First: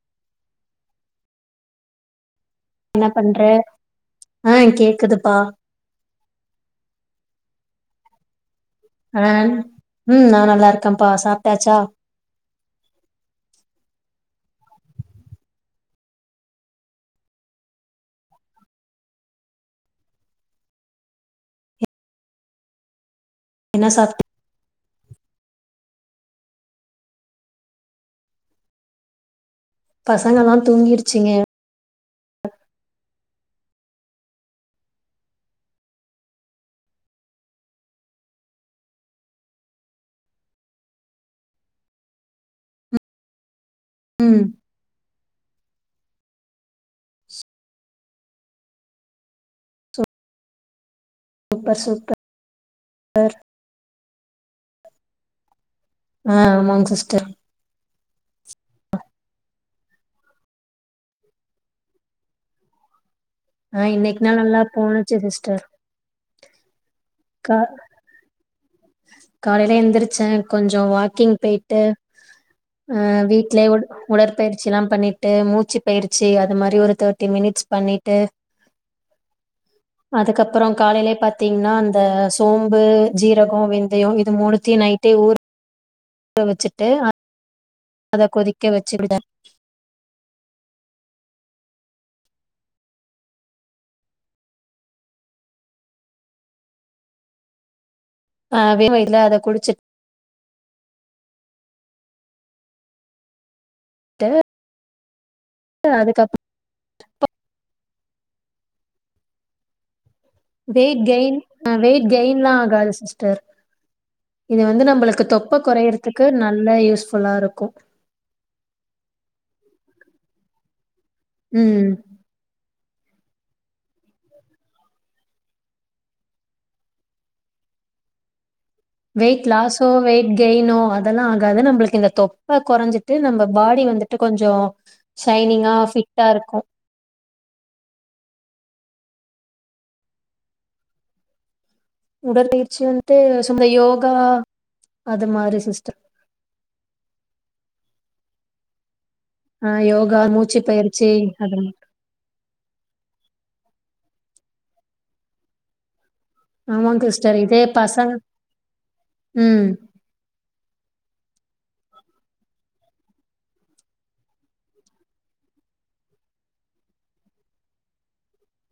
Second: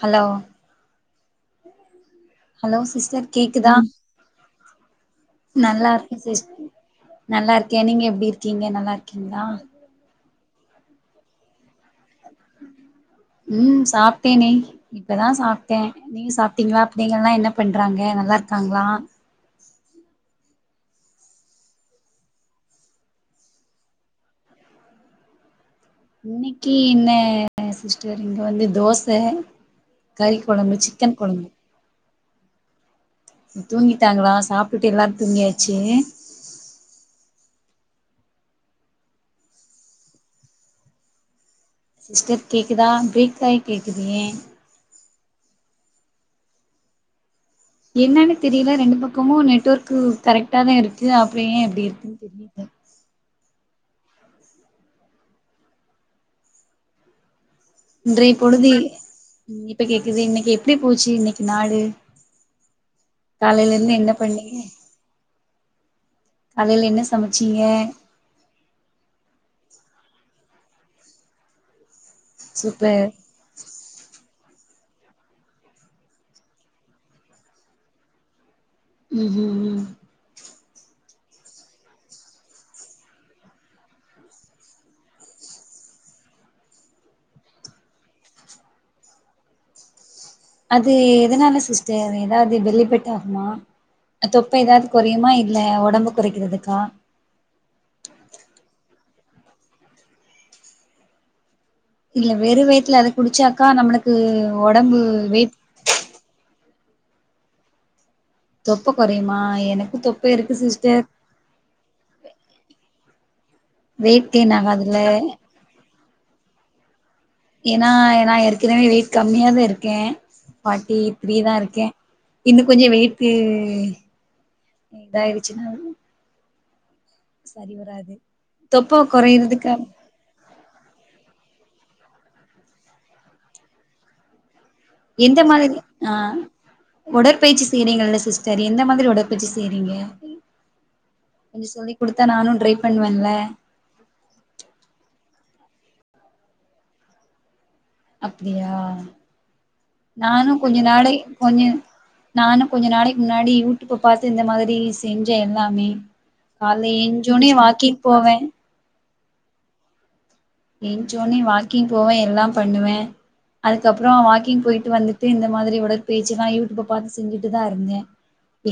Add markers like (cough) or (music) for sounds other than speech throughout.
Hello hello என்ன sister பண்ற கேக்குதா ஆ கேக்குதுப்பா நல்லா இருக்கே சிஸ் நல்லா இருக் ஏன் நீங்க எப்பிடி ம் நா நல்லா நல்லா இருக்கப்பா சாப்டாச்சா ம் சாப்ட்டேனே இப்பதா சாப்டடே நீங்க சாப்ட்டீங்களா பிள்ளைங்கல்லா என்ன பண்றாங்க நல்லா இருக்காங்களா என்ன சாப்டி இன்னிக்கி என்ன சிஸ்டர் இங்க வந்து தோச கறி பசங்கல்லா கொழம்பு சிக்கன் தூங்கிடுச்சிங்க கொழம்பு தூங்கிட்டாங்களா சாப்ட்டுட்டு எல்லாரு தூங்கியாச்சு சிஸ்டர் கேக்குதா பிரேக் ஆயி கேக்குது ஏ ம் என்னன்னு தெரியல ரெண்டு பக்கமு நெட்வோர்க்கு கரெக்டா தா இருக்கு க்கு அப்பறோ ஏ சூப்பர் இப்டி சூப்பர் இருக்குன்னு தெரியல ஆ‌ ஆமாங்க சிஸ்டர் இன்றைய பொழுது இப்ப கேக்குது இன்னைக்கி எப்டி போச்சு இன்னிக்கி நாளு காலையில ஆ இருந்து என்ன இன்னைக்கு நாள் பண்ணீங்க நல்லா போனுச்சு சிஸ்டர் காலையில என்ன சம் கா சமச்சிங்க காலையில எந்திரச்சே கொஞ்சோ வாக்கிங் பெயிட்டு சூப்பர் ம்‌ வீட்லயே உ உடற் பயிற்சி எல்லா பண்ணிட்டு மூச்சு பயிற்சி அது மாரி ஒரு தேட்டி மினிட்ஸ் பண்ணிட்டு ம் ம் ம் அப்பறோ காலைலே பாத்தீங்ன்னா அந்த சோம்பு ஜீர கோ வெந்தையோ இது மூனுத்தியோ நைட்டே ஊற ஊற வச்சிட்டு அ த கொதிக்க வெச்சு (unintelligible) அது எதனால சிஸ்டர் எதாது பெல்லி ஃபேட் ஆகுமா தொப்ப எதாது கொறையுமா இல்ல ஒடம்பு கொறைக்கிறதுக்கா ஆ வே (unintelligible) இல அத குடிச்சிட்டு இல்ல வெறு வயுத்துல அத குடிச்சா க்கா நம்மளுக்கு ட்டு ஒடம்பு வெயிட் அதுக்கப் தொப்ப கொறையுமா எனக்கு தொப்ப இருக்கு வெயிட் சிஸ்டர் கெயின் அ வெயிட் கெயின்லா ஆகாது சிஸ் டர் வெயிட் கெயின் இது வந்து நம்பளுக்கு ஆகாதுல்ல தொப்ப கொறையறதுக்கு நல்ல யூஸ் ஏன்னா ஏன்னா ஏற்க்னமே வெயிட் கம்மியா தா இருக் ஓகே பாட்டி த்ரீதா இருக்கே ம் இந்த கொஞ்சோ வெயிட்க்கு இதாய்டுச்சுன்னா செரி வராது தொப்ப வெயிட் கொறையறதுக்கு லாஸோ வெயிட் கெய்னோ அதெல்லா அதாது நம்ப்ளுக்கு இந்த தொப்ப கொறஞ்சிட்டு நம்ப பாடி வந்துட்டு கொஞ்சோ எந்த ஷைனிங்கா மாதரி அ ஃபிட்டா இருக்கு உடற் பய்ச்சி செய்றீங்களல்ல சிஸ்டர் எந்த மாதரி உடற்பய்ச்சி செய்றீங்க? கொஞ்சோ சொல்லி குடுத்தா நானு ட்ரை உடற்பயிற்சி வன்ட்டு பண்ணுவேன்ல சும்மாதா யோகா அது மாரி செ சிஸ்டர் அப்டியா? ஆ யோகா நானு மூச்சு கொஞ்ச பயிற்சி நாளை அது கொஞ்ச நானு கொஞ்ச நாளைக் முன்னாடி யூ இப்ப பாத்து இந்த மாதரி செஞ்ச எல்லாமே கால்ல ஆமாங் ஏஞ்சு ஒனே வாக்கிங் போவ. உம் என்சோன்னே வாக்கிங் போவ எல்லாம்பண்ணுவ. அதுக்கப்றோ வாக்கிங் போய்ட்டு வந்துட்டு இந்த மாதிரி உடற்பய்ச்செல்லா யூடூயூப பாத்து செஞ்சுட்டுதா இருந்தே.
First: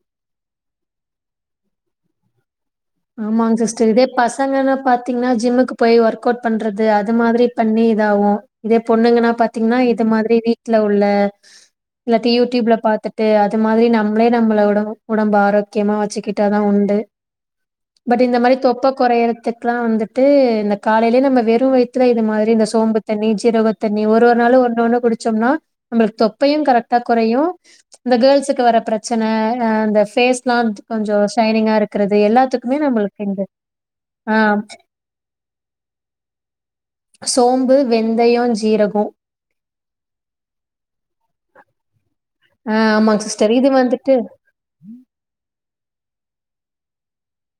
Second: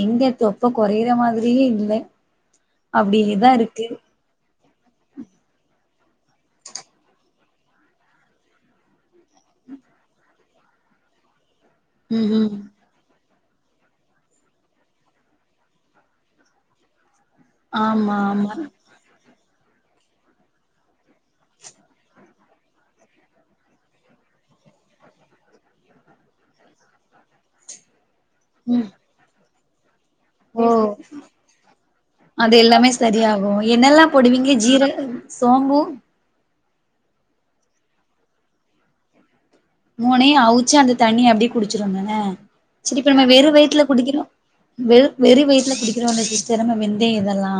எங்க தொப்ப கொறையற மாதிரியே இல்ல. அப்டியேதா ஆமாங் இருக்கு சிஸ்டர் இதே பசங்கனா பாத்தீங்ன்னா ஜிம்முக்கு போய் ஒர்க் அவுட் பண்றது அது மாதிரி பண்ணி இதாவு. இதே பொண்ணுங்கனா பாத்தீங்ன்னா இது மாதிரி வீட்ல உள்ள இல்லாட்டி ம்ஹும் யூடூயூப்ல பாத்துட் டு அது மாதிரி நம்ளே நம்ள உட உடம்ப ஆரோக்யமா வச்சுக்கிட்டாதா உண்டு. ஆமா பட் இந்த ஆமா மாரி தொப்ப கொறையறத்துக் க்லா வந்துட்டு இந்த காலைலே நம்ம வெறு வயித்துல இது மாரி இந்த சோம்பு தண்ணி ஜீரக தண்ணி ஒரு ஒரு நாளு ஒன்னு ஒன்னு குடிச்சோம்னா நம்ளுக்கு தொப்பையு கரெக்டா கொறயு இந்த கேர்ள்ஸுக்கு வர பிரச்சன ஆ அந்த ஃபேஸ்லா ஓ கொஞ்சோ ஷைனிங்கா இருக்கறது அது எல்லாத்துக் எல்லாமே சரியாகு என்னெல்லா போடுவீங்க? ஜீர சோம்பு சோம்பு வெந்தயோ ஜீரகோ மூணயு அவுச்சு அந்த தண்ணிய அப்டி குடிச்சிருவந்தான ஆ செரி இப்ப ஆமாங்க நம்ம வெறு சிஸ்டர். இது வயித்ல வந்துட்டு குடிக்றோ வெற் வெறு வயித்ல குடிக்றோ சிரம மிந்தே இதலா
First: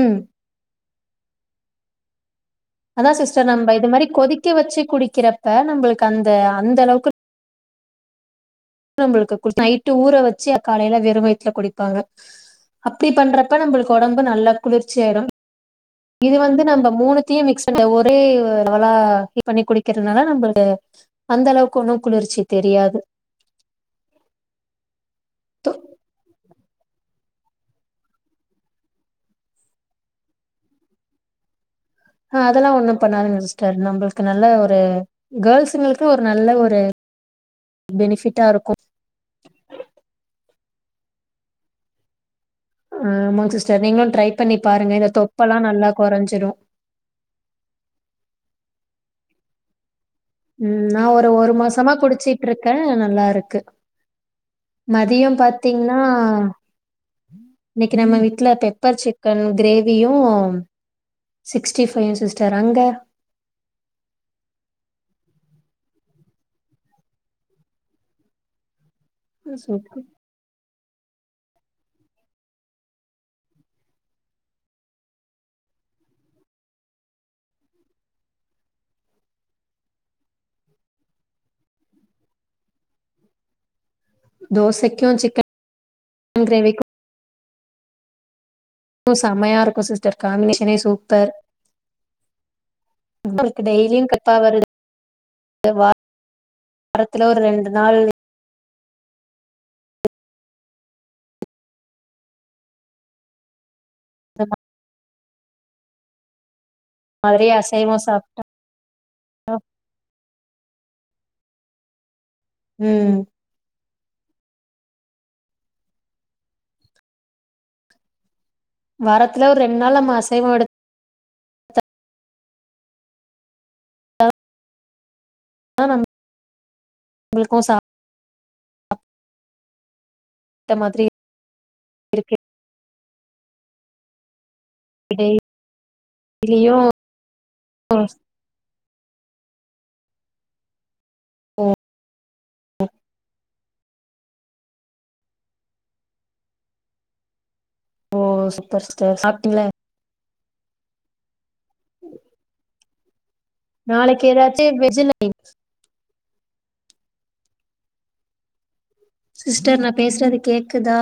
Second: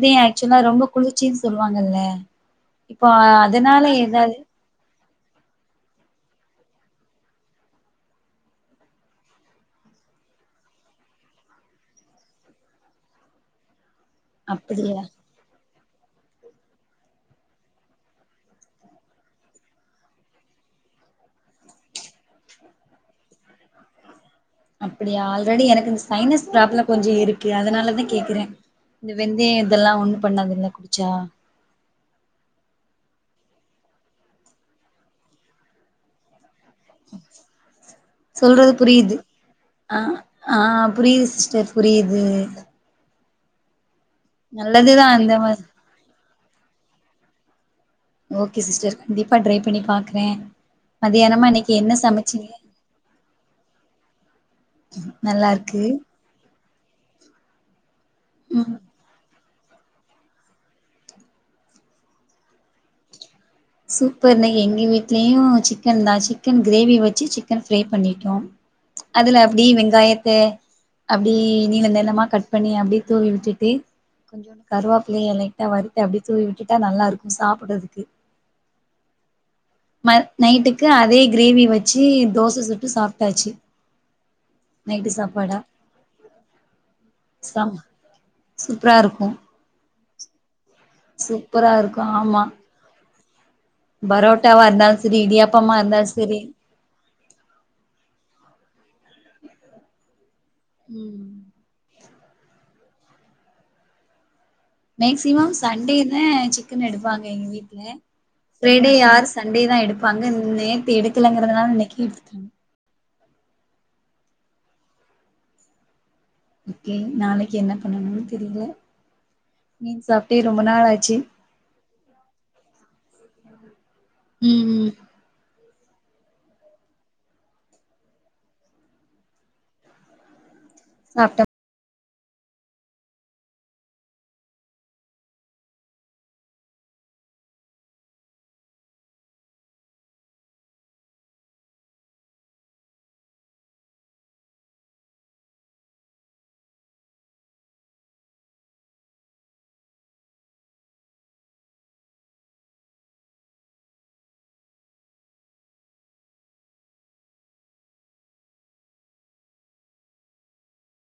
ம். ஆக்சுவலா ரொம்போ குளுச்சீன் சொல்வாங்கல்ல அதா சிஸ்டர் நம்ப இத மாரி கொதிக்க வச்சு குடி கிறப்ப நம்பளுக்கு அந்த அந்த அளவுக்கு நம்புளுக்கு கு நைட்டு ஊற வச்சு காலைல வெறு வய்த்துல குடிப்பாங்க அப்டி பண்றப்ப நம்ளுக்கு ஒடம்பு நல்லா குளிர்ச்சி அப்படியா ஆய்ரு இது வந்து நம்ப மூணுத்தியு மிக்ஸ் அந்த ஒரே வலா இது பண்ணி குடிக்கற்துனால நம்ப அந்த அளவுக்கு ஒன்னு குளுர்ச்சி தெரியாது அப்புடியா ஆல்ரெடி தொ எனக்கு இந்த சைனஸ் ப்ராப்ள கொஞ்ச இருக்கு அதனாலதா கேக்குற இந்த வெந்தய இதல்லா ஒன்னு பண்ணாதுல்ல குடுச்சா அ அதல்லா ஒன்னு பண்ணாதுங்க சிஸ்டர் நம்புள்க்கு நல்ல ஒரு கேள்ஸுங்ளுக்கு ஒரு நல்ல ஒரு பெனிஃபிட்டா இருக்கும். சொல்றது புரியிது ஆ ஆ புரியிது சிஸ்டர் புரியிது ஆமாங் சிஸ்டர் நீங்க ட்ரை பண்ணி பாருங்க நல்லதுதா இந்த அந்த தொப்பெல்லா மாரி நல்லா கொறஞ்சிடு ஓகே சிஸ்டர் கண்டிப்பா ட்ரை பண்ணி பா ம், நா ஒரு ஒரு மாசமா குடிச்சுட்டு சமைச்சீங்க இருக்கே நல்லா இருக்கு மதியம் நல்லா இருக்கு பாத்தீங்னா இன்னி க்கி நம்ம வீட்ல ம் பெப்பர் சிக்கன் கிரேவியு சிக்ஸ்டி ஃபைவ்யு சிஸ்டர் அங்க சூப்பர் ந எங்க வீட்லயு சிக்கன்தா சிக்கன் கிரேவி வச்சு சிக்கன் ஃப்ரை பண்ணிட்டோ அதுல அப்டி சூப்பர். வெங்காயத்த அப்டி நீள நீளமா கட் பண்ணி அப்டியே தூவி விட்டுட்டு கொஞ்சோ கருவாப்பில்லய லைட்டா வறுத்து அப்டியே தூவி விட்டுட்டா நல்லா இருக்கு சாப்புட்றதுக்கு ம நைட்டுக்கு அதே கிரேவி வச்சு தோச சுட்டு சாப்ட்டாச்சு நைட்டு தோசைக்கு சிக்கன் கிரேவிக்கு சாப் கு செமையாருக்கு சிஸ் (unintelligible) சூப்பராருக்கு ஆமா உங்களுக்கு டெய்லியும் கடுப்பா வருது. பரோட்டாவாருந்தாலு சரி இடியாப்பமாருந்தாலு சரி வாரத்துல ஒரு நாள் ம் (unintelligible) மேக்சிமம் சண்டே தே சிக்கன் எடுப்பாங்க எங்க மாதிரி வீட்ல அசைவம் சாப்ட்டா ஃபரைடே ஆர் சண்டே தா எடுப்பாங்க நேத்தி எடுக்க (unintelligible) இன்னைக்கு ம் ஓக்கே நாளைக்கு என்ன பண்ணணு தெரில வாரத்துல ஒரு நாள் மீன் நம்ம சாப்ட்டே அசைவம் ரொம்ப எடுத்தா நாளாச்சு ம் ம் ஆ (unintelligible) உங்ளுக்கு சா த்த மாதிரி சாப்ட்ட இருக்கு. இடை (inaudible) ம் ஓ சூப்பர் சிஸ்டர் சாப்ட்டீங்ள (inaudible) நாளைக்கு எதாச்சு வெஜீல சிஸ்டர் நா பேசுறது கேக்குதா